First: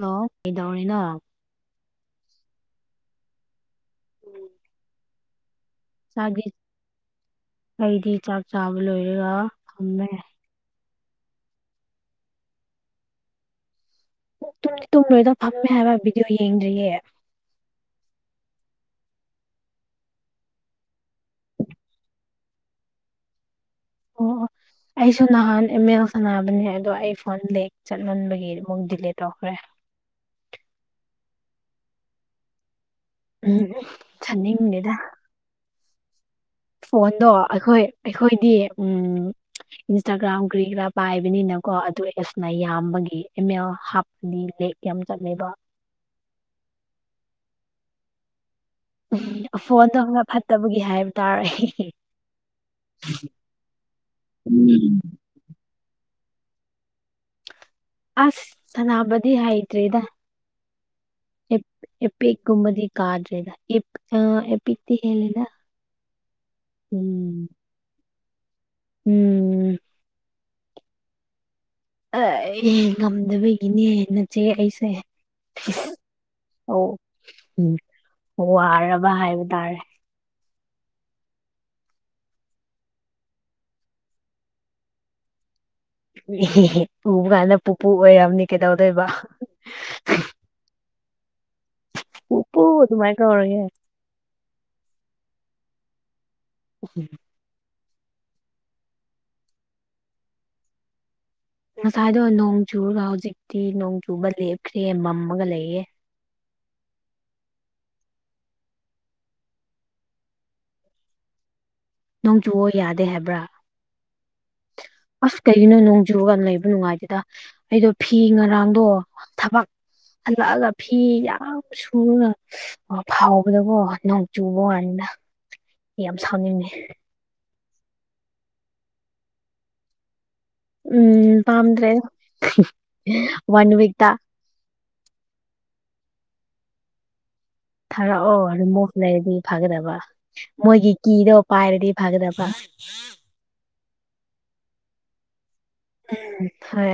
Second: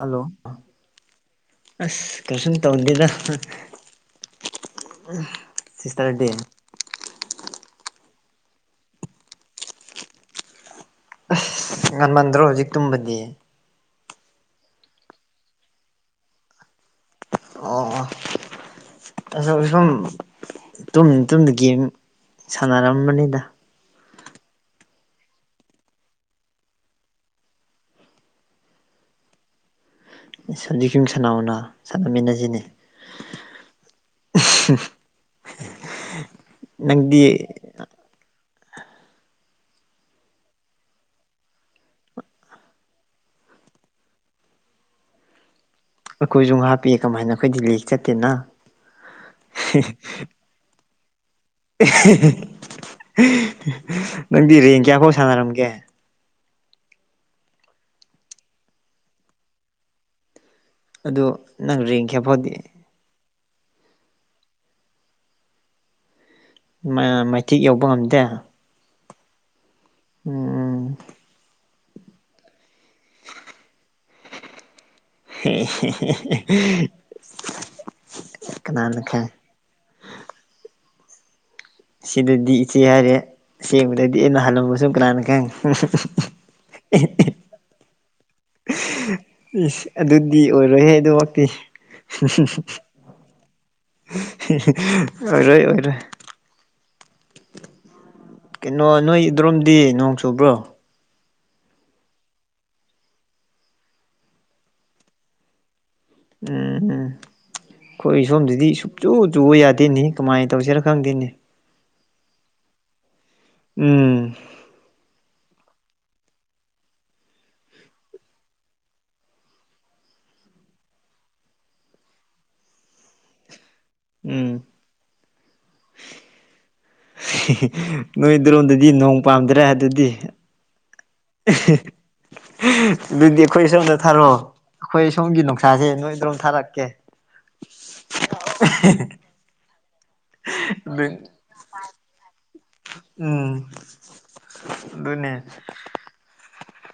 hello ꯑꯁ ꯀꯩꯁꯨꯝ ꯇꯧꯗꯦꯗ ꯎꯝ ꯎꯝ [inaudible] ꯆ ꯆꯥꯛꯒꯤ ꯑꯩꯩꯗꯤ ꯆꯥꯛ ꯆꯥꯕ ꯂꯣꯏꯔꯒ ꯊꯝꯃꯦ ꯉꯟꯃꯟꯗ꯭ꯔꯣ ꯍꯧꯖꯤꯛ ꯇꯨꯝꯕꯗꯤ ꯨꯝ ꯇꯨꯝꯂꯣꯏꯗ ꯐꯝꯃꯦ ꯍꯥꯏꯕ ꯚꯤꯗꯤꯑꯣ ꯌꯦꯡꯗ꯭ꯔꯤꯌꯦ ꯑꯣ ꯑꯁ ꯁꯨꯝ ꯇꯨꯝ ꯇꯨꯝꯗ ꯒꯦꯝ ꯁꯥꯟꯅꯔꯝꯕꯅꯤꯗ ꯑꯣ ꯑꯩꯁꯨ ꯅꯍꯥꯟ ꯑꯦꯝ ꯑꯦꯜ ꯁꯥꯟꯅꯔꯝꯕꯅꯦ ꯑꯗꯣ ꯑꯩ ꯐꯣꯟ ꯂꯦꯛ ꯆꯠꯍꯟꯕꯒꯤ ꯑꯃꯨꯛ ꯗꯤꯂꯦ ꯇꯧꯈ꯭ꯔꯦ ꯍꯧꯖꯤꯛ ꯌꯨꯝ ꯁꯥꯟꯅꯥꯎꯅ ꯁꯥꯟꯅꯃꯤꯟꯅꯁꯤꯅꯦ ꯎꯝ ꯁꯥꯟꯅꯅꯤꯡꯗꯦꯗ [unintelligible] ꯐꯣꯟꯗꯣ ꯑꯩꯈꯣꯏ ꯑꯩꯈꯣꯏꯗꯤ ꯎꯝ ꯏꯟꯁꯇꯥꯒ꯭ꯔꯥꯝ ꯀ꯭ꯔꯤꯒ꯭ꯔꯥ ꯄꯥꯏꯕꯅꯤꯅꯀꯣ ꯑꯗꯨ ꯑꯦꯁꯅ ꯌꯥꯝꯕꯒꯤ ꯑ ꯑꯦꯜ ꯗꯤ ꯂꯦꯛ ꯌꯥꯝ ꯆꯠꯂꯦꯕ ꯑꯩꯈꯣꯏꯁꯨ ꯍꯥꯞꯄꯤ ꯀꯃꯥꯏꯅ ꯑꯩꯈꯣꯏꯗꯤ ꯂꯤ ꯆꯠꯇꯦꯅ ꯎꯝ ꯐꯣꯟꯗꯣ ꯐꯠꯇꯕꯒꯤ ꯍꯥꯏꯕ ꯇꯥꯔꯦ ꯑꯩ ꯅꯪꯗꯤ ꯔꯦꯡ ꯎꯝ ꯀꯌꯥ ꯐꯥꯎ ꯁꯥꯟꯅꯔꯝꯒꯦ ꯑꯁ ꯁꯥꯟꯅꯕꯗꯤ ꯍꯩꯇ꯭ꯔꯤꯗ ꯑꯗꯨꯗ ꯅꯪ ꯔꯦꯡ ꯀꯌꯥꯐꯥꯎꯗꯤ ꯀꯥꯗ꯭ꯔꯦꯗ ꯑ ꯑꯦꯄꯤꯛꯇꯤ ꯍꯦꯂꯦꯗ ꯃꯩꯊꯦꯛ ꯌꯧꯕ ꯉꯝꯗꯦ ꯎꯝ ꯎꯝ ꯉꯝꯗꯕꯒꯤꯅꯦꯟꯅꯆꯦ ꯑꯩꯁꯦ ꯑꯣ ꯎꯝ ꯀꯅꯥꯅ ꯋꯥꯔꯕ ꯈꯪ ꯍꯥꯏꯕ ꯇꯥꯔꯦ ꯁꯤꯗꯗꯤ ꯏꯆꯦ ꯍꯥꯏꯔꯦ ꯁꯦꯡꯕꯗꯗꯤ ꯑꯩꯅ ꯍꯜꯂꯝꯕ ꯁꯨꯝ ꯀꯅꯥꯅ ꯈꯪꯉꯦ ꯎꯕ ꯀꯥꯟꯗ ꯄꯨꯄꯨ ꯑꯣꯏꯔꯅꯤ ꯀꯩꯗꯧꯗꯣꯏꯕ ꯏꯁ ꯑꯗꯨꯗꯤ ꯑꯣꯏꯔꯣꯏꯍꯦ ꯑꯗꯨꯃꯛꯇꯤ ꯄꯨꯄꯨ ꯑꯗꯨꯃꯥꯏ ꯀꯧꯔꯒꯦ ꯑꯣꯏꯔꯣꯏ ꯑꯣꯏꯔꯣꯏ ꯎ ꯀꯩꯅꯣ ꯅꯣꯏ ꯏꯗ꯭ꯔꯣꯝꯗꯤ ꯅꯣꯡ ꯆꯨꯕ꯭ꯔꯣ ꯉꯁꯥꯏꯗꯣ ꯅꯣꯡ ꯆꯨꯔꯒ ꯍꯧꯖꯤꯛꯇꯤ ꯅꯣꯡ ꯆꯨꯕ ꯂꯦꯞꯈ꯭ꯔꯦ ꯃꯝꯃꯒ ꯂꯩꯌꯦꯦ ꯎꯝ ꯑꯩꯈꯣꯏ ꯁꯣꯝꯗꯗꯤ ꯁꯨꯡꯆꯨ ꯆꯨꯕ ꯌꯥꯗꯦꯅꯤ ꯀꯃꯥꯏꯅ ꯇꯧꯁꯤꯔ ꯈꯪꯗꯦꯅꯤ ꯅꯣꯡ ꯆꯨꯑꯣ ꯌꯥꯗꯦ ꯍꯥꯏꯕ꯭ꯔꯥ ꯎꯝ ꯑꯁ ꯀꯩꯒꯤꯅꯣ ꯅꯣꯡꯖꯨꯒ ꯌꯥꯝ ꯂꯩꯕ ꯅꯨꯡꯉꯥꯏꯗꯨꯦꯗ ꯑꯩꯗꯣ ꯐꯤ ꯉꯔꯥꯡꯗꯣ ꯊꯕꯛ ꯍꯜꯂꯛꯑꯒ ꯐꯤ ꯌꯥꯝ ꯁꯨꯔꯒ ꯐꯥꯎꯕꯗꯀꯣ ꯅꯣꯡ ꯎꯝ ꯆꯨꯕ ꯋꯥꯅꯤꯅ ꯌꯥꯝ ꯁꯥꯎꯅꯤꯡꯅꯦ ꯅꯣꯏꯗꯔꯣꯝꯗꯗꯤ ꯅꯣꯡ ꯄꯥꯝꯗ꯭ꯔꯦ ꯑꯗꯨꯗꯤ ꯎꯝ ꯄꯥꯝꯗ꯭ꯔꯦ ꯑꯗꯨꯗꯤ ꯑꯩꯈꯣꯏ ꯋꯥꯟ ꯁꯣꯝꯗ ꯋꯤꯛꯇ ꯊꯥꯔꯛꯑꯣ ꯑꯩꯈꯣꯏ ꯁꯣꯝꯒꯤ ꯅꯨꯡꯁꯥꯁꯦ ꯅꯣꯏꯗꯣꯝ ꯊꯥꯔꯛꯀꯦ ꯊꯔꯛꯑꯣ ꯃꯛ ꯂꯩꯗꯤ ꯐꯥꯒꯗꯕ ꯃꯣꯏꯒꯤ ꯑꯗꯨ ꯀꯤꯗꯣ ꯄꯥꯏꯔꯗꯤ ꯐꯒꯗꯕ ꯎꯝ ꯑꯗꯨꯅꯦ ꯍꯥꯏ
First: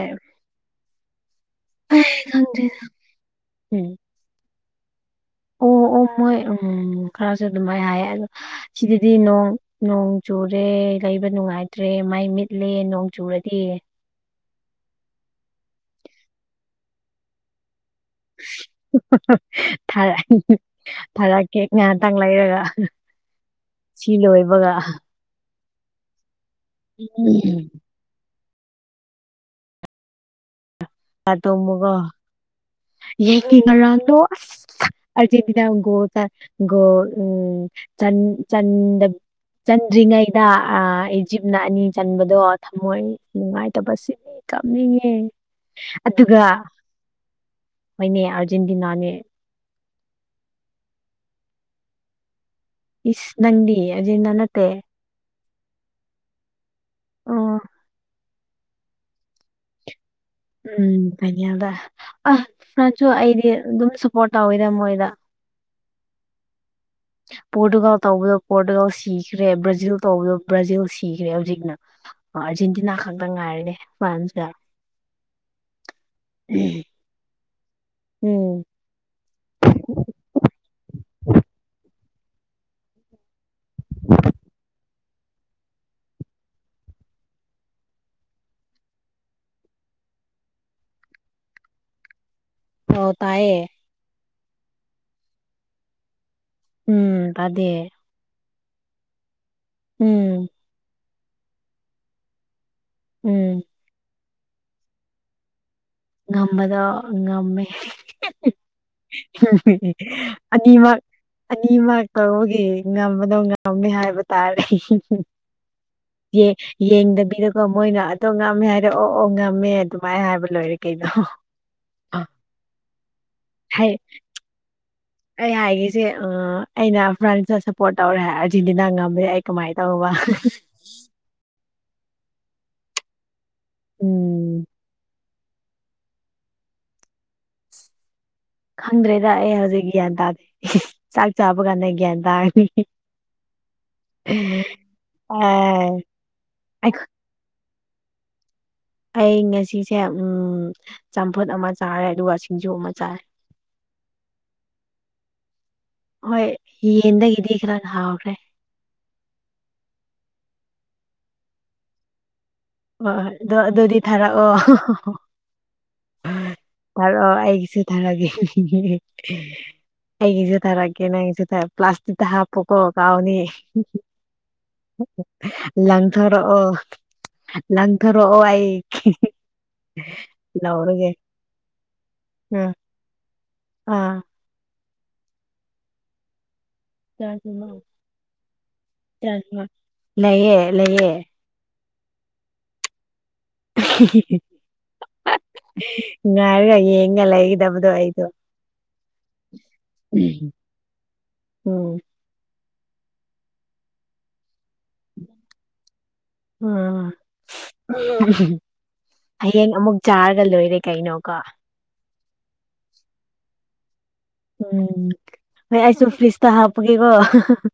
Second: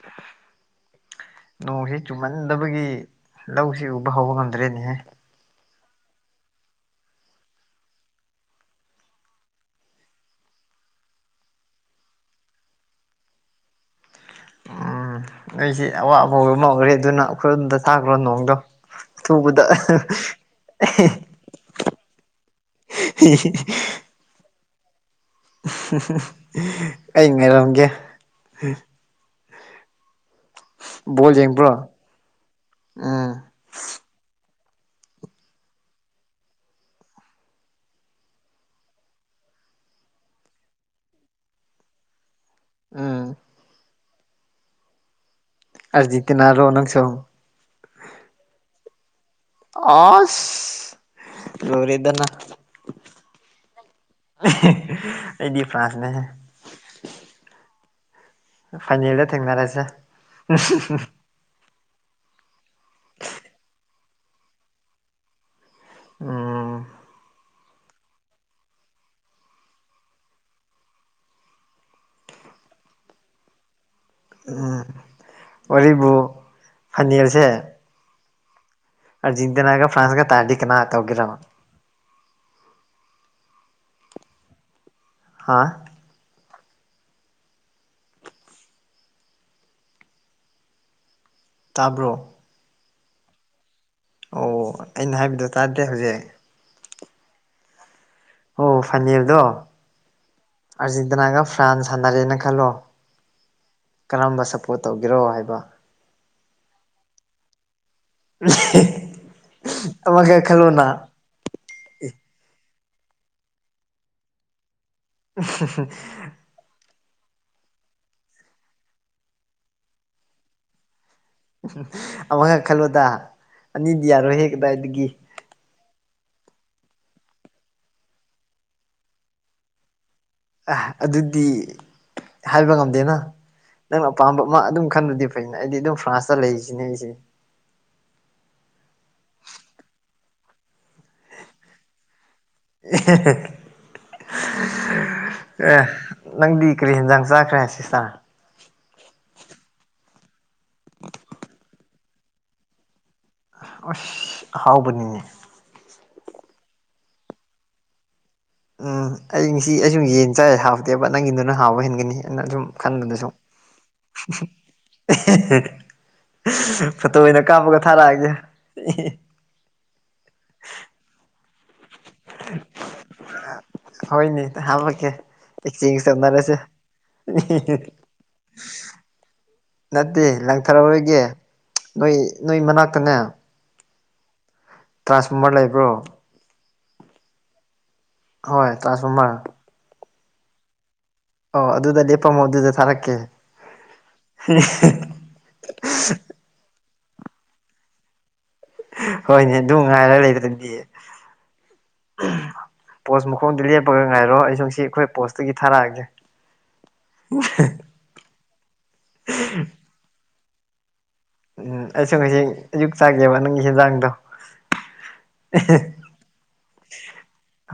ꯅꯣꯡꯁꯤ ꯈꯪꯗ꯭ꯔꯦ ꯆꯨꯝꯃꯟꯗꯕꯒꯤ ꯂꯧꯁꯤ ꯎꯝ ꯎꯕ ꯍꯧꯕ ꯉꯝꯗ꯭ꯔꯦꯅꯦꯍꯦ ꯑꯣ ꯑꯣ ꯃꯣꯏ ꯎꯝ ꯈꯔꯁꯨ ꯑꯗꯨꯃꯥꯏꯅ ꯍꯥꯏꯌꯦ ꯑꯗꯣ ꯁꯤꯗꯗꯤ ꯅꯣꯡ ꯅꯣꯡ ꯆꯨꯔꯦ ꯂꯩꯕ ꯅꯨꯡꯉꯥꯏꯇ꯭ꯔꯦ ꯃꯥꯏ ꯃꯤꯠꯂꯦ ꯅꯣꯡ ꯆꯨꯔꯗꯤ ꯎꯝ ꯑꯩꯁꯤ ꯑꯋꯥꯕꯕ ꯃꯈ꯭ꯔꯦ ꯑꯗꯨꯅ ꯑꯩꯈꯣꯏ ꯑꯣꯝꯗ ꯊꯥꯈ꯭ꯔꯣ ꯅꯣꯡꯗꯣ ꯑꯊꯨꯕꯗ ꯐꯔꯛꯦ ꯐꯔꯛꯀꯦ ꯉꯥꯏꯍꯥꯛꯇꯪ ꯂꯩꯔꯒ ꯎ ꯁꯤꯤꯂꯣ ꯏꯕꯒ ꯑꯩ ꯎꯝ ꯉꯥꯏꯔꯝꯒꯦ ꯕꯣꯜ ꯌꯦꯡꯕ꯭ꯔꯣ ꯄꯇꯣꯃꯒꯣ ꯎꯝ ꯌꯦꯅ ꯔꯣ ꯑ ꯑꯔꯖꯦꯟꯇꯤꯅꯥꯣ ꯆꯣ ꯎꯝ ꯆꯟꯗ꯭ꯔꯤꯉꯩꯗ ꯏꯖꯤꯞꯅ ꯑꯅꯤ ꯆꯟꯕꯗꯣ ꯊꯝꯃꯣꯏ ꯎꯝ ꯅꯨꯡꯉꯥꯏꯇ ꯁꯤꯅꯤ ꯀꯥꯞꯅꯤꯡꯉꯤ ꯑꯖꯤꯇꯅꯔꯣ ꯅꯪꯁꯤꯡꯪ ꯃꯣꯏꯅꯦ ꯑꯔꯖꯦꯟꯇꯤꯅꯥꯅꯦ ꯑ ꯂꯔꯤꯗꯅ ꯏꯁ ꯅꯪꯗꯤ ꯑꯥꯔꯖꯦꯟꯇꯤꯅꯥ ꯅꯠꯇꯦ ꯑꯦꯗꯤ ꯐ꯭ꯔꯥꯟꯁꯅꯦꯍꯦ ꯑꯣ ꯐꯥꯏꯅꯦꯜꯗ ꯊꯦꯡꯅꯔꯁꯦ ꯎꯝ ꯟꯌꯥꯗ ꯑ ꯅꯁꯨ ꯑꯩꯗꯤ ꯑꯗꯨꯝ ꯁꯄꯣꯔꯠ ꯇꯎꯣꯏꯗ ꯃꯣꯏꯗ ꯎꯝ ꯄꯣꯔꯇꯨꯒꯥꯜ ꯇꯧꯕꯤꯌꯣ ꯄꯣꯔꯇꯨꯒꯥꯜ ꯁꯤꯈ꯭ꯔꯦ ꯕ꯭ꯔꯥꯖꯤꯜ ꯇꯧꯕꯤꯌꯣ ꯕ꯭ꯔꯥꯖꯤꯜ ꯁꯤꯈ꯭ꯔꯦ ꯍꯧꯖꯤꯛꯅ ꯑꯥꯔꯖꯦꯟꯇꯤꯅꯥ ꯈꯛꯇ ꯉꯥꯏꯔꯅꯦ ꯎꯝ ꯑꯣꯏꯔꯤꯕꯔꯤꯕꯨ ꯐꯅꯁꯦ ꯎꯝ ꯑꯖꯤꯤꯟꯗꯅꯅꯥꯒ ꯐ꯭ꯔꯥꯟꯁꯒ ꯇꯥꯥꯟ ꯀꯅꯥ ꯇꯧꯒꯔ ꯍꯥ ꯇꯥꯕ꯭ꯔꯣ ꯑꯣ ꯇꯥꯏꯌꯦ ꯑꯣ ꯑꯩꯅ ꯍꯥꯏꯕꯗ ꯇꯥꯗꯦ ꯍꯧꯖꯤꯛ ꯎꯝ ꯑꯗꯨꯗ ꯑꯣ ꯐꯅꯤꯔꯗꯣ ꯎꯝ ꯑꯥꯔꯖꯦꯟꯇꯤꯅꯥꯒ ꯐ꯭ꯔꯥꯟꯁ ꯁꯥꯟꯅꯔꯦꯅ ꯈꯜꯂꯣ ꯎꯝ ꯀꯔꯝꯕ ꯁꯞꯄꯣꯔꯠ ꯇꯧꯒꯦꯔꯣ ꯍꯥꯏꯕ ꯉꯝꯕꯗ ꯉꯝꯃꯦ ꯑꯃꯈꯛ ꯑ ꯈꯜꯂꯣꯅ ꯃꯥ ꯑꯅꯤꯃꯛ ꯀꯒꯤ ꯉꯝꯕꯗꯣ ꯉꯝꯃꯦ ꯍꯥꯏꯕ ꯇꯥꯔꯦ ꯎ ꯌꯦꯡꯗꯕꯤꯗꯀꯣ ꯃꯣꯏꯅ ꯑꯗꯣ ꯉꯝꯃꯦ ꯍꯥꯏꯔꯦ ꯑꯣ ꯑꯣ ꯉꯝꯃꯦ ꯑꯗꯨꯃꯥꯏꯅ ꯍꯥꯏꯕ ꯂꯣꯏꯔꯦꯒꯦ ꯀꯩꯗ ꯎ ꯑꯃꯈꯛ ꯈꯜꯂꯣꯗ ꯍꯥꯏ ꯑꯅꯤꯗꯤ ꯌꯥꯔꯣꯏꯍꯦ ꯀꯗꯥꯏꯗꯒꯤ ꯑꯩ ꯍꯥꯏꯒꯁꯦ ꯑꯩꯅ ꯐ꯭ꯔꯥꯟꯁꯇ ꯁꯞꯄꯣꯔꯠ ꯇꯧꯔꯦ ꯑꯥꯔꯖꯦꯟꯇꯤꯅꯥ ꯉꯝꯃꯦꯦ ꯑꯩ ꯀꯃꯥꯏꯅ ꯇꯧꯕꯧꯕ ꯑ ꯑꯗꯨꯗꯤ ꯍꯥꯏꯕ ꯉꯝꯗꯦꯅ ꯅꯪꯅ ꯑꯄꯥꯝꯕ ꯑꯃ ꯎꯝ ꯑꯗꯨꯝ ꯈꯟꯕꯗꯤ ꯩꯅ ꯑꯩꯗꯤ ꯑꯗꯨꯝ ꯐ꯭ꯔꯥꯟꯁꯇ ꯂꯩꯔꯤꯁꯤꯅꯦ ꯑꯩꯁꯦ ꯈꯪꯗ꯭ꯔꯦꯗ ꯑꯩ ꯍꯧꯖꯤꯛ ꯒ꯭ꯌꯥꯟ ꯇꯥꯗꯦ ꯆꯥꯛ ꯆꯥꯕ ꯀꯥꯟꯗ ꯒ꯭ꯌꯥꯟ ꯇꯥꯔꯅꯤ [unintelligible] ꯑ, ꯑꯦ ꯅꯪꯗꯤ ꯀꯔꯤ ꯑꯩꯈ- ꯌꯦꯟꯖꯥꯡ ꯆꯥꯈ꯭ꯔꯦ ꯁꯤꯁꯇꯔ ꯑꯩ ꯉꯁꯤꯁꯦ ꯎ ꯆꯝꯐꯨꯠ ꯑꯃ ꯆꯥꯔꯦ ꯑꯗꯨꯒ ꯁꯤꯡꯖꯨ ꯑꯃ ꯆꯥꯔꯦ ꯑꯁ ꯑꯍꯥꯎꯕꯅꯤꯅꯦ ꯍꯣꯏ ꯌꯦꯟꯗꯒꯤꯗꯤ ꯈꯔ ꯍꯥꯎꯈ꯭ꯔꯦ ꯎꯝ ꯑꯩ ꯉꯁꯤ ꯑꯩ ꯁꯨꯝ ꯌꯦꯟ ꯆꯥꯏ ꯍꯥꯥꯎꯗꯦꯕ ꯅꯪꯒꯤꯗꯨꯅ ꯍꯥꯥꯎꯕ ꯍꯦꯟꯒꯅꯤ ꯑꯩꯅ ꯁꯨꯝ ꯍꯣꯏ ꯈꯟꯕꯗ ꯍꯣꯏ ꯑꯗ ꯑꯗꯨꯗꯤ ꯊꯥꯔꯛꯑꯣ ꯇ ꯐꯣꯇꯣ ꯑꯣꯏꯅ ꯑꯩꯒꯤꯁꯦ ꯀꯥꯞꯄꯒ ꯊꯔꯒꯦ ꯊꯥꯔꯛꯑꯒꯦ ꯑꯩꯒꯤꯖ ꯇꯔ ꯔꯛꯒꯦ ꯅꯪꯖ ꯇꯔ ꯄ꯭ꯂꯥꯁꯇꯤꯛꯗ ꯍꯥꯄꯀꯣ ꯀꯥꯎꯅꯤ ꯍꯣꯏꯅꯦ ꯍꯥꯞꯄꯛꯀꯦ ꯑꯦꯛꯆꯦꯟꯖ ꯇꯧꯅꯔꯁꯦ ꯂꯪꯊꯔꯛꯑꯣ ꯂꯪꯊꯔꯛꯑꯣ ꯑꯩ ꯅꯠꯇꯦ ꯂꯧꯔꯒꯦ ꯂꯪꯊꯔꯛꯔꯒ ꯅꯣꯏ ꯅꯣꯏ ꯎꯝ ꯃꯅꯥꯛꯇꯅꯦ ꯑꯥ ꯇ꯭ꯔꯥꯟꯁꯐꯣꯔꯃꯔ ꯂꯩꯕ꯭ꯔꯣ ꯍꯣꯏ ꯇ꯭ꯔꯥꯟꯁꯐꯣꯔꯃꯔ ꯆꯁꯨꯃꯃ ꯂꯩꯌꯦ ꯂꯩꯌꯦ ꯑꯣ ꯑꯗꯨꯗ ꯂꯦꯞꯄꯝꯃꯣ ꯑꯗꯨꯗ ꯊꯥꯔꯛꯀꯦ ꯉꯥꯏꯔꯒ ꯌꯦꯡꯒ ꯂꯩꯒꯗꯕꯗꯣ ꯑꯩꯗꯣ ꯍꯣꯏꯅꯦ ꯑꯗꯨꯅꯨꯡ ꯉꯔꯒ ꯎꯝ ꯂꯩꯗꯤꯌꯦ ꯎꯝ ꯄꯣꯁ ꯃꯈꯣꯡꯗꯨ ꯂꯦꯞꯄꯒ ꯉꯥꯏꯔꯣ ꯑꯩꯁꯨꯁꯤ ꯑꯩꯈꯣꯏ ꯄꯣꯁꯇꯨꯒꯤ ꯊꯥꯔꯛꯑꯒꯦ ꯎꯝ ꯍꯌꯦꯡ ꯑꯃꯨꯛ ꯆꯥꯔꯒ ꯂꯣꯏꯔꯦ ꯀꯩꯅꯣꯀꯣ ꯎꯝ ꯑꯩꯁꯨ ꯉꯁꯤ ꯑꯌꯨꯛ ꯆꯥꯒꯦꯕ ꯅꯪꯒꯤ ꯍꯦꯟꯖꯥꯡꯗꯣ ꯎꯝ ꯍꯣꯏ ꯑꯩꯁꯨ ꯐ꯭ꯔꯤꯖꯇ ꯍꯥꯞꯄꯒꯦꯀꯣ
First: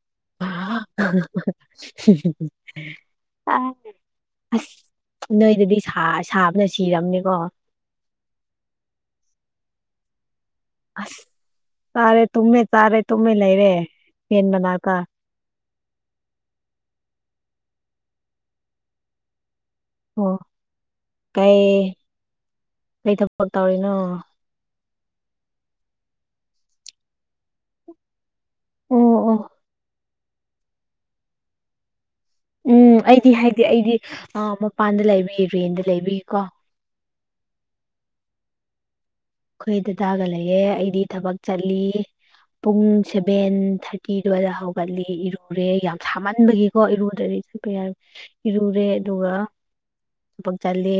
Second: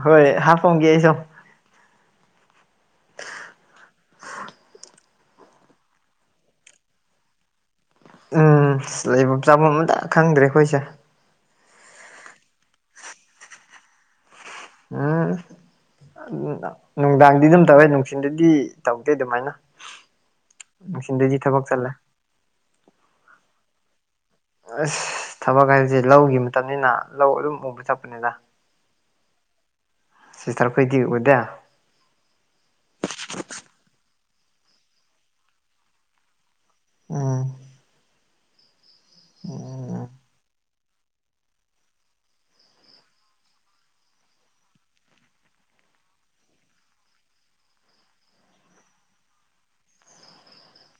ꯍꯣꯏ ꯍꯥꯞꯄꯝꯒꯦ ꯑꯩꯁꯨ [inaudible] ꯑ ꯑꯁ ꯅꯣꯏꯗꯗꯤ ꯁꯥꯕꯅ ꯁꯤꯔꯝꯅꯤꯀꯣ ꯎꯝ ꯂꯩꯐꯝ ꯆꯥꯐꯝ ꯑꯝꯇ ꯈꯪꯗ꯭ꯔꯦ ꯑꯩꯈꯣꯏꯁꯦ ꯑꯁ ꯇꯥꯔꯦ ꯇꯨꯝꯃꯦ ꯇꯥꯔꯦ ꯇꯨꯝꯃꯦ ꯂꯩꯔꯦ ꯌꯦꯟ ꯃꯅꯥ ꯎꯝ ꯅꯨꯡꯗꯥꯡꯗꯤ ꯑꯗꯨꯝ ꯇꯧꯋꯦ ꯅꯨꯡꯊꯤꯟꯗꯗꯤ ꯇꯧꯗꯦ ꯑꯗꯨꯃꯥꯏꯅ ꯑꯣ ꯅꯨꯡꯊꯤꯟꯗꯗꯤ ꯊꯕꯛ ꯀꯩ ꯆꯠꯂꯦ ꯀꯩ ꯊꯕꯛ ꯇꯧꯔꯤꯅꯣ ꯑꯁ ꯊꯕꯛ ꯍꯥꯏꯕꯁꯦ ꯂꯧꯒꯤ ꯃꯇꯝꯅꯤꯅ ꯂꯧ ꯑꯗꯨꯝ ꯎꯕ ꯊꯛꯄꯅꯤꯗ ꯑꯣ ꯑꯣ ꯁꯤꯁꯇꯔꯈꯣꯏꯗꯤ ꯎꯗꯦ ꯎꯝ ꯑꯩꯗꯤ ꯍꯥꯏꯗꯤ ꯑꯩꯗꯤ ꯃꯄꯥꯟꯗ ꯂꯩꯕꯤ ꯔꯦꯟꯗ ꯂꯩꯕꯤꯀꯣ ꯎꯝ ꯑꯩꯈꯣꯏ ꯎꯝ ꯗꯗꯥꯒ ꯂꯩꯌꯦꯦ ꯑꯩꯗꯤ ꯊꯕꯛ ꯆꯠꯂꯤ ꯄꯨꯡ ꯁꯦꯚꯦꯟ ꯊꯥꯔꯇꯤꯗꯨꯋꯥꯗ ꯍꯧꯒꯠꯂꯤ ꯏꯔꯨꯔꯦ ꯌꯥꯝ ꯁꯥꯃꯟꯕꯒꯤꯀꯣ ꯏꯔꯨꯗ꯭ꯔꯗꯤ ꯏꯔꯨꯔꯦ ꯑꯗꯨꯒ ꯊꯕꯛ ꯆꯂꯦ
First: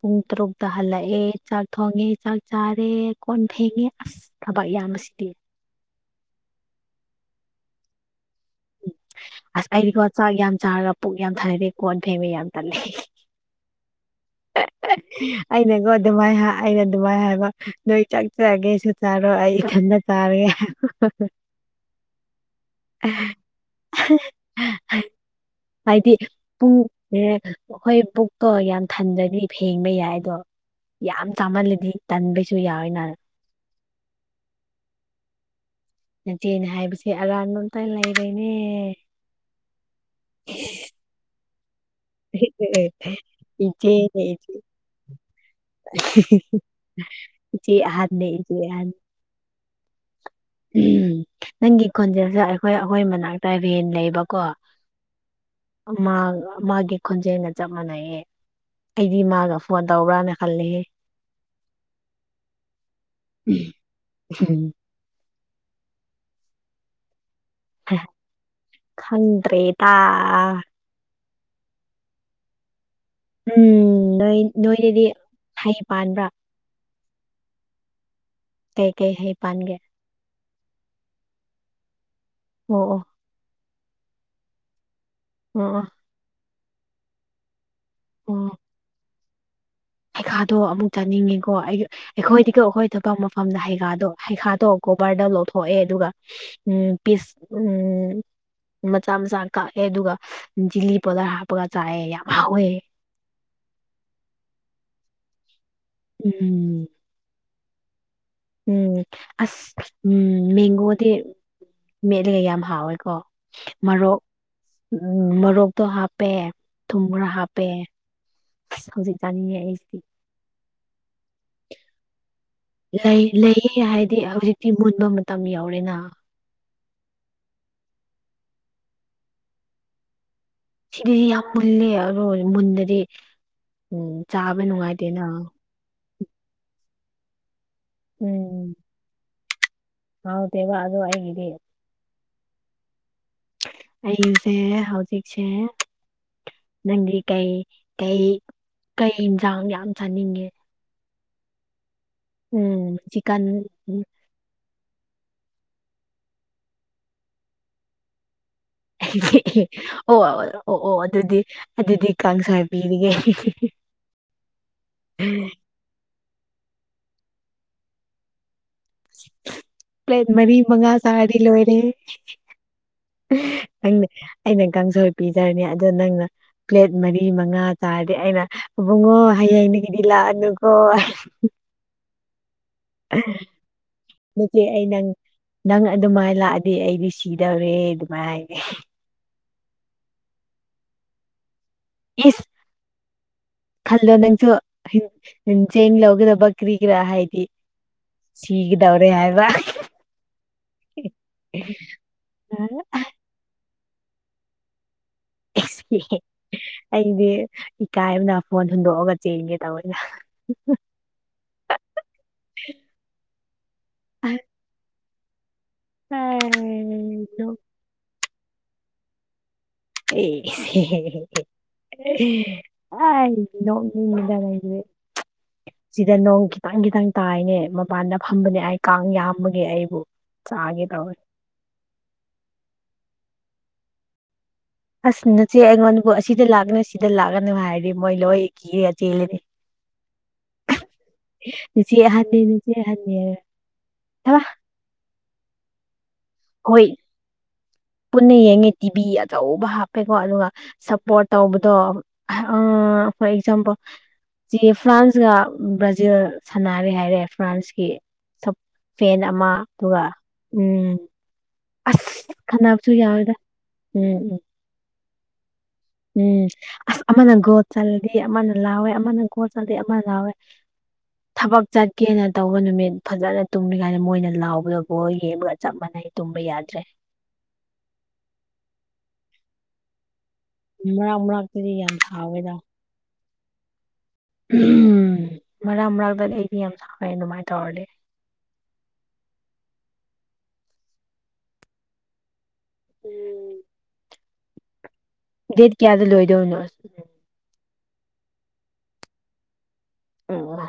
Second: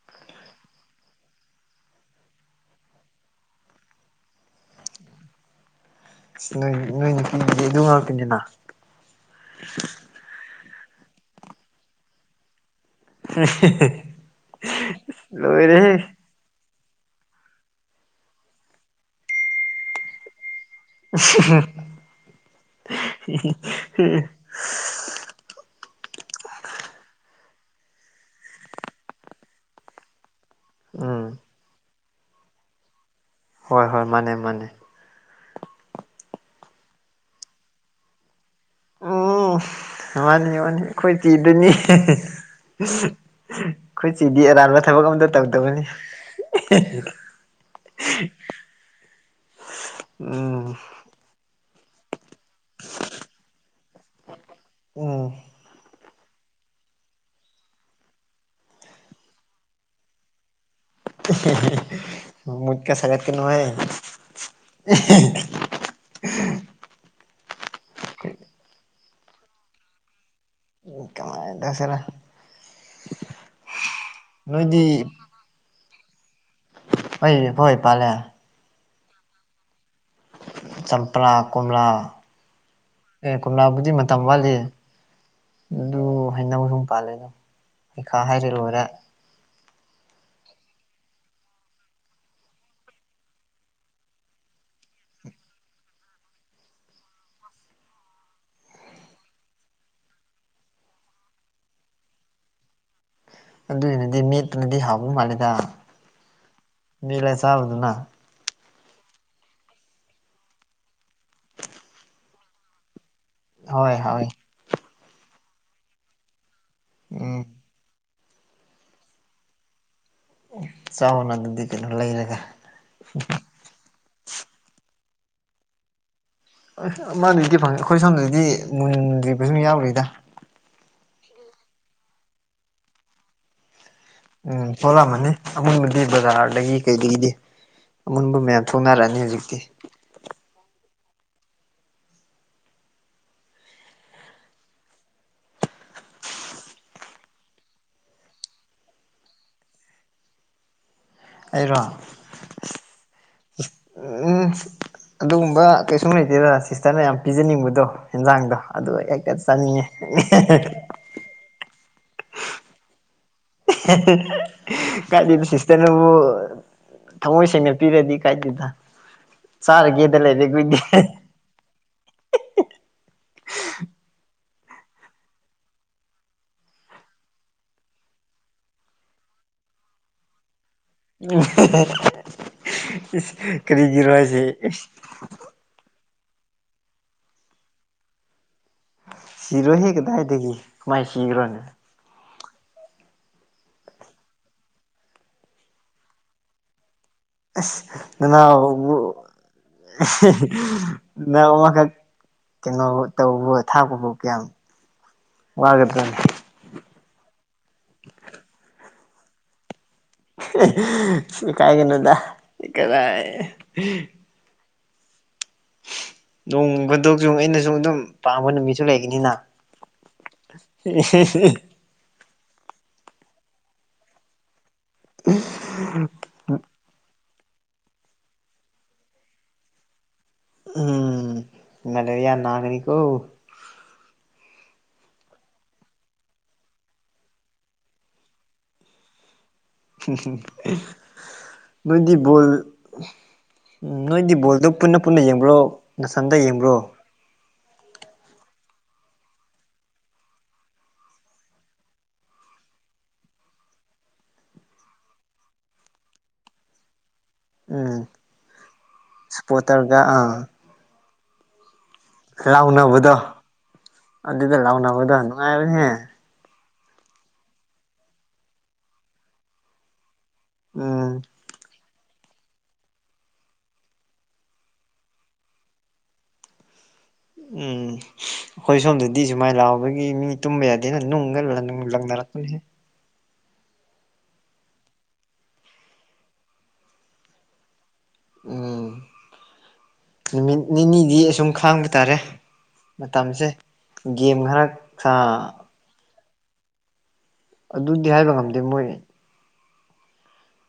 ꯄꯨꯡ ꯇꯔꯨꯛꯇ ꯍꯜꯂꯛꯑꯦ ꯆꯥꯛ ꯊꯣꯡꯉꯦ ꯆꯥꯛ ꯆꯥꯔꯦ ꯀꯣꯟ ꯊꯦꯡꯉꯦ ꯑꯁ ꯊꯕꯛ ꯌꯥꯝ ꯁꯤꯗꯤ ꯅꯣꯏ ꯅꯣꯏ ꯅꯨꯄꯤꯒꯤꯗꯤ ꯑꯗꯨ ꯉꯥꯎꯔꯛꯇꯅꯤꯅ ꯎ ꯑꯁ ꯑꯩꯗꯤꯀꯣ ꯆꯥꯛ ꯌꯥꯝ ꯆꯥꯔꯒ ꯄꯨꯛ ꯌꯥꯝ ꯊꯥꯅꯔꯦ ꯀꯣꯟꯊꯩꯕ ꯌꯥꯝ ꯇꯜꯅꯩꯦ [unintelligible] [unintelligible] ꯑꯩꯅꯒꯣ ꯂꯣꯏꯔꯦꯍꯦ ꯑꯗꯨꯃꯥꯏꯅ ꯑꯩꯅ ꯑꯗꯨꯃꯥꯏꯅ ꯍꯥꯏꯕ ꯅꯣꯏ ꯆꯠꯆꯔꯒꯦꯁꯨ ꯆꯥꯔꯣꯏ ꯑꯩ ꯏꯊꯟꯗ ꯆꯔꯦ [unintelligible] ꯍꯥꯏꯗꯤ ꯄꯨꯡꯁꯦ ꯑꯩꯈꯣꯏ ꯄꯨꯛꯇꯣ ꯌꯥꯝ ꯊꯟꯗꯗꯤ ꯐꯦꯡꯕ ꯌꯥꯏꯗꯣ ꯌꯥꯝ ꯎꯝ ꯆꯥꯝꯃꯜꯂꯗꯤ ꯇꯟꯕꯩꯁꯨ ꯌꯥꯎꯋꯣꯏ ꯅꯅ ꯍꯣꯏ ꯍꯣꯏ ꯃꯥꯅꯦ ꯃꯥꯅꯦ ꯅꯆꯦꯅ ꯍꯥꯏꯕꯁꯦ ꯑꯔꯥꯟꯕ ꯑꯝꯇ ꯂꯩꯔꯦꯅꯦ ꯎꯝ ꯃꯥꯅꯤ ꯋꯥꯅꯤ ꯑꯩꯈꯣꯏ ꯆꯤꯗꯣꯏꯅꯤ ꯏꯆꯦꯅꯦ ꯑꯩꯠꯁꯤꯗꯤ ꯑꯔꯥꯟꯕ ꯊꯕꯛ ꯑꯝꯇ ꯇꯧꯗꯕꯅꯤ ꯆꯦꯍꯥꯟ ꯅ ꯆ ꯍꯥꯏꯍꯥꯟ ꯎꯝ ꯎꯝ ꯅꯪꯒꯤ ꯈꯣꯟꯖꯦꯜꯁꯦ ꯑꯩꯈꯣꯏ ꯑꯩꯈꯣꯏ ꯃꯅꯥꯛꯇ ꯚꯦꯟ ꯂꯩꯕꯀꯣ ꯎꯝ ꯃꯥ ꯃꯥꯒꯤ ꯈꯣꯟꯖꯦꯜꯒ ꯆꯞ ꯃꯥꯟꯅꯩꯑ ꯑꯩꯗꯤ ꯃꯥꯒ ꯐꯣꯟ ꯇꯧꯕ꯭ꯔꯥꯅꯦ ꯈꯜꯦ ꯃꯣꯠꯀ ꯁꯒꯠ ꯀ ꯅꯉꯥꯏ ꯈꯗ꯭ꯔꯦ ꯗꯥ [unintelligible] ꯎꯝ ꯅꯣꯏ ꯅꯣꯏꯗꯗꯤ ꯅꯣꯏꯗꯤ ꯍꯩ ꯄꯥꯟꯕ꯭ꯔꯥ ꯍꯣꯏꯅꯦ ꯍꯣꯏ ꯄꯂꯦ ꯀꯩ ꯀꯩ ꯍꯩ ꯄꯥꯟꯒꯦ ꯆꯝꯄ꯭ꯔꯥ ꯀꯣꯃꯥ ꯑꯣ ꯑꯣ ꯑꯦ ꯀꯣꯝꯂꯥꯕꯨꯗꯤ ꯃꯇꯝ ꯋꯥꯠꯂꯤ ꯑꯣ ꯑꯣ ꯑꯗꯨ ꯍꯥꯏꯅꯕ ꯁꯨꯝ ꯄꯥꯜꯂꯦꯗꯝ ꯀꯩꯀꯥ ꯍꯥꯏꯔ ꯂꯣꯏꯔ ꯄꯩꯈꯥꯗꯣ ꯑꯃꯨꯛ ꯆꯥꯅꯤꯡꯉꯦꯀꯣ ꯑꯩ ꯑꯩꯈꯣꯏꯗꯤꯒ ꯑꯩꯈꯣꯏ ꯊꯕꯛ ꯃꯐꯝꯗ ꯍꯩꯒꯥꯥꯗꯣ ꯍꯩꯈꯥꯗꯣ ꯀꯣꯕꯔꯗ ꯂꯧꯊꯣꯛꯑꯦ ꯑꯗꯨꯒ ꯎꯝ ꯄꯤꯁ ꯎꯝ ꯃꯆꯥ ꯃꯆꯥ ꯀꯛꯑꯦ ꯑꯗꯨꯒ ꯆꯤꯂꯤ ꯄꯥꯎꯗꯔ ꯍꯥꯞꯄꯒ ꯆꯥꯏꯑꯦ ꯌꯥꯝ ꯍꯥꯎꯋꯦ ꯑꯗꯨꯏꯅꯗꯤ ꯃꯦꯠꯇꯨꯅꯗꯤ ꯍꯥꯎꯕ ꯃꯥꯜꯂꯦꯗ ꯎꯝ ꯅꯂꯦꯁꯥꯎꯗꯨꯅ ꯎꯝ ꯑꯁ ꯎꯝ ꯃꯦꯡꯒꯣꯗꯤ ꯀꯂꯤꯒꯩ ꯌꯥꯝ ꯍꯥꯎꯋꯦꯀꯣ ꯍꯣꯏ ꯃꯔꯣꯔꯣꯛ ꯍꯥꯎꯋꯤ ꯎꯝ ꯃꯔꯣꯔꯣꯛꯇꯣ ꯍꯥꯞꯄꯦ ꯊꯨꯝ ꯈꯔ ꯎꯝ ꯍꯥꯞꯄꯦ ꯍꯧꯖꯤꯛ ꯆꯥꯅꯤꯡꯉꯦ ꯑꯩꯁꯤꯗꯤ ꯆꯥꯎꯅ ꯑꯗꯨꯗꯤ ꯀꯩꯅꯣ ꯂꯩꯔꯒ ꯂꯩ ꯂꯩꯌꯦ ꯍꯥꯏꯗꯤ ꯍꯧꯖꯤꯛꯇꯤ ꯃꯨꯟꯕ ꯃꯇꯝ ꯌꯥꯎꯔꯦꯅ ꯑ ꯃꯥꯗꯨꯗꯤ ꯐꯪꯉꯦ ꯑꯩꯈꯣꯏ ꯁꯣꯝꯗꯗꯤ ꯃꯨꯟꯗ꯭ꯔꯤꯕꯁꯨ ꯌꯥꯎꯔꯤꯗ ꯁꯤꯗꯥꯗꯤ ꯌꯥꯝ ꯃꯨꯜꯂꯤ ꯎꯝ ꯐꯣꯂꯥ ꯃꯅꯤ ꯑꯃꯨꯟꯕꯗꯤ ꯕꯖꯥꯔꯗꯒꯤ ꯀꯩꯗꯒꯤꯗꯤ ꯑꯃꯨꯟꯕ ꯃꯌꯥꯝ ꯊꯣꯛꯅꯔꯛꯑꯅꯤ ꯍꯧꯖꯤꯛꯇꯤ ꯍꯥꯎꯗꯦꯕ ꯑꯗꯨꯗꯣ ꯑꯩꯒꯤꯗꯤ ꯑꯩꯁꯦ ꯍꯧꯖꯤꯛꯁꯦ ꯅꯪꯗꯤ ꯀꯩ ꯀꯩ ꯀꯩ ꯌꯦꯟꯁꯥꯡ ꯌꯥꯝ ꯆꯥꯅꯤꯡꯉꯦ ꯑꯩꯔꯣ ꯎꯝ ꯆꯀꯟ ꯎꯝ ꯑꯗꯨꯒꯨꯝꯕ ꯀꯩꯁꯨꯝ ꯂꯩꯇꯦꯗꯥ ꯁꯤꯁꯇꯔꯅ ꯌꯥꯝ ꯄꯤꯖꯅꯤꯡꯕꯗꯣ ꯌꯦꯟꯖꯥꯡꯗꯣ ꯑꯗꯨ ꯑꯩ ꯍꯦꯛꯇ ꯑꯦ ꯆꯥꯅꯤꯡꯉꯦ ꯑꯣ ꯑꯣ ꯑꯣ ꯑꯗꯨꯗꯤ ꯑꯗꯨꯗꯤ ꯀꯥꯡꯁꯥꯏꯕ ꯄꯤꯔꯥꯅꯤ ꯀꯥꯏꯗꯩꯅꫭ ꯁꯤꯁ ꯇꯅꯕꯨ ꯊꯃꯣꯏ ꯁꯦꯡꯅ ꯄꯤꯔꯗꯤ ꯀꯥꯏꯗꯦꯗ ꯆꯔꯒꯦꯗ ꯄ꯭ꯂꯦꯠ ꯂꯩꯔꯤ ꯃꯔꯤ ꯑꯒꯣꯏꯗꯤ [unintelligible] ꯅꯪ ꯑꯩꯅ ꯀꯥꯡꯁꯣꯏ ꯄꯤꯖꯔꯅꯤ ꯑꯗꯣ ꯅꯪꯅ ꯄ꯭ꯂꯦꯠ ꯃꯔꯤ ꯃꯉꯥ ꯆꯥꯔꯗꯤ ꯑꯩꯅ ꯏꯕꯨꯡꯉꯣ ꯍꯌꯦꯡꯗꯒꯤꯗꯤ ꯂꯥꯛꯑꯅꯨꯀꯣ ꯀꯔꯤꯒꯤꯅꯣ ꯍꯥꯏꯁꯦ ꯅꯆꯦ ꯑꯩ ꯅꯪ ꯅꯪ ꯑꯗꯨꯃꯥꯏꯅ ꯂꯥꯛꯑꯗꯤ ꯑꯩꯗꯤ ꯁꯤꯗꯧꯔꯦ ꯑꯗꯨꯃꯥꯏ ꯁꯤꯔꯣꯏꯍꯦ ꯀꯗꯥꯏꯗꯒꯤ ꯀꯃꯥꯏꯅ ꯁꯤꯈ꯭ꯔꯣꯅꯦ ꯏꯁ ꯈꯜꯂꯣ ꯅꯪꯁꯨ ꯆꯦꯡ ꯂꯧꯒꯗꯕ ꯀ꯭ꯔꯤ ꯀꯔꯥ ꯍꯥꯏꯗꯤ ꯏꯁ ꯅꯅꯥꯎꯕꯨ ꯁꯤꯒꯗꯧꯔꯦ ꯍꯥꯏꯕ ꯀꯩꯅꯣ ꯇꯧꯕꯧꯕ ꯊꯥꯄꯕꯨ ꯀꯌꯥꯝ ꯋꯥꯒꯗ꯭ꯔꯣꯅꯦ ꯑꯩꯗꯤ ꯏꯀꯥꯏ ꯑꯃꯅ ꯐꯣꯟ ꯍꯨꯟꯗꯣꯛꯑꯒ ꯆꯦꯟꯒꯦ ꯇꯧꯕꯅ ꯏꯀꯥꯏꯒꯥꯅꯨꯗ ꯀꯗꯥ [unintelligible] ꯅꯣꯡ ꯐꯥꯗꯣꯛꯁꯨ ꯅꯣꯛꯑꯦ ꯑꯩꯅ ꯁꯨꯝ ꯑꯗꯨꯝ ꯄꯥꯝꯕ ꯅꯨꯃꯤꯠꯁꯨ ꯂꯩꯒꯅꯤꯅ [unintelligible] ꯅꯗꯦ ꯁꯤꯗ ꯅꯣꯡ ꯈꯤꯇꯪ ꯈꯤꯇꯪ ꯇꯥꯏꯅꯦ ꯃꯄꯥꯟꯗ ꯐꯝꯕꯅꯦ ꯑꯩ ꯀꯥꯡ ꯌꯥꯝꯕꯒꯦ ꯑꯩꯕꯨ ꯆꯥꯒꯦ ꯇꯧꯋꯦ ꯃꯦꯂꯦꯔꯤꯌꯥ ꯅꯥꯒꯅꯤ ꯀꯧ ꯑꯁ ꯅꯆꯦ ꯑꯩꯉꯣꯟꯗꯕꯨ ꯑꯁꯤꯗ ꯂꯥꯛꯀꯅꯨ ꯁꯤꯗ ꯂꯥꯛꯀꯅꯨ ꯍꯥꯏꯔꯗꯤ ꯃꯣꯏ ꯂꯣꯏ ꯀꯤꯔꯦꯒ ꯆꯦꯜꯂꯅꯤ ꯅꯆꯦ ꯅꯣꯏꯗꯤ ꯑꯍꯟꯅꯦ ꯕꯣꯜ ꯅꯆꯦ ꯑꯍꯟꯅꯦ ꯍꯥꯏꯔꯒ ꯎꯝ ꯅꯣꯏꯗꯤ ꯊꯕ ꯕꯣꯜꯗꯨ ꯄꯨꯟꯅ ꯄꯨꯟꯅ ꯌꯦꯡꯕ꯭ꯔꯣ ꯅꯊꯟꯗ ꯌꯦꯡꯕ꯭ꯔꯣ ꯍꯣꯏ ꯄꯨꯟꯅ ꯌꯦꯡꯉꯦ ꯇꯤꯚꯤ ꯑꯆꯧꯕ ꯍꯥꯞꯄꯦꯀꯣ ꯑꯗꯨꯒ ꯁꯞꯄꯣꯔꯠ ꯇꯧꯕꯗꯣ ꯐꯣꯔ ꯑꯦꯛꯖꯥꯝꯄꯜ ꯁꯤ ꯐ꯭ꯔꯥꯟꯁꯀꯥ ꯕ꯭ꯔꯥꯖꯤꯜ ꯁꯥꯟꯅꯔꯦ ꯍꯥꯏꯔꯦ ꯐ꯭ꯔꯥꯟꯁꯀꯤ ꯎꯝ ꯐꯦꯟ ꯑꯃ ꯁꯄꯣꯔꯇꯔꯒ ꯑꯗꯨꯒ ꯑꯥ ꯎꯝ ꯑꯁ ꯈꯠꯅꯕꯁꯨ ꯌꯥꯎꯋꯣꯏꯗꯥ ꯎꯝ ꯎꯝ ꯂꯥꯎꯅꯕꯥꯗꯣ ꯅꯨꯡꯉꯥꯏꯕꯅꯦꯍꯦ ꯎꯝ ꯑꯁ ꯑꯃꯅ ꯒꯣꯠ ꯆ ꯑꯃꯅ ꯂꯥꯎꯋꯦ ꯑꯃꯅ ꯒꯣꯠ ꯆ ꯑꯃ ꯂꯥꯎꯋꯦ ꯎꯝ ꯊꯕꯛ ꯆꯠꯀꯦꯅ ꯇꯧꯕ ꯅꯨꯃꯤꯠ ꯐꯖꯅ ꯇꯨꯝꯃꯤ ꯀꯥꯏꯅ ꯃꯣꯏꯅ ꯂꯥꯎꯕꯗꯐ ꯌꯦꯡꯃꯒ ꯆꯞ ꯃꯥꯟꯅꯩ ꯇꯨꯝꯕ ꯌꯥꯗ꯭ꯔꯦ ꯎꯝ ꯑꯩꯈꯣꯏ ꯁꯣꯝꯗꯗꯤ ꯁꯨꯃꯥꯏꯅ ꯂꯥꯛꯕꯒꯤ ꯃꯤ ꯇꯨꯝ ꯌꯥ ꯑꯗꯨꯅ ꯃꯔꯛ ꯅ ꯃꯔꯛꯇꯗꯤ ꯌꯥꯝ ꯁꯥꯎꯋꯦꯗ ꯂꯅꯔꯅꯦ ꯎꯝ ꯃꯔꯛ ꯃꯔꯛꯇ ꯑꯩꯗꯤ ꯌꯥꯝ ꯁꯥꯎꯉꯦ ꯑꯗꯨꯃꯥꯏꯅ ꯇꯧꯔꯗꯤ ꯎꯝ ꯅꯨꯃꯤꯠ ꯅꯤꯅꯤꯗꯤ ꯑꯁꯨꯝ ꯈꯥꯡꯕ ꯇꯥꯔꯦ ꯃꯇꯝꯁꯦ ꯎꯝ ꯒꯦꯝ ꯈꯔ ꯁꯥ ꯇꯦꯠ ꯀꯌꯥꯗ ꯂꯣꯏꯗꯣꯏꯅꯣ ꯑꯗꯨꯗꯤ ꯍꯥꯏꯕ ꯉꯝꯗꯦ ꯃꯣꯏꯅꯦ ꯎꯝ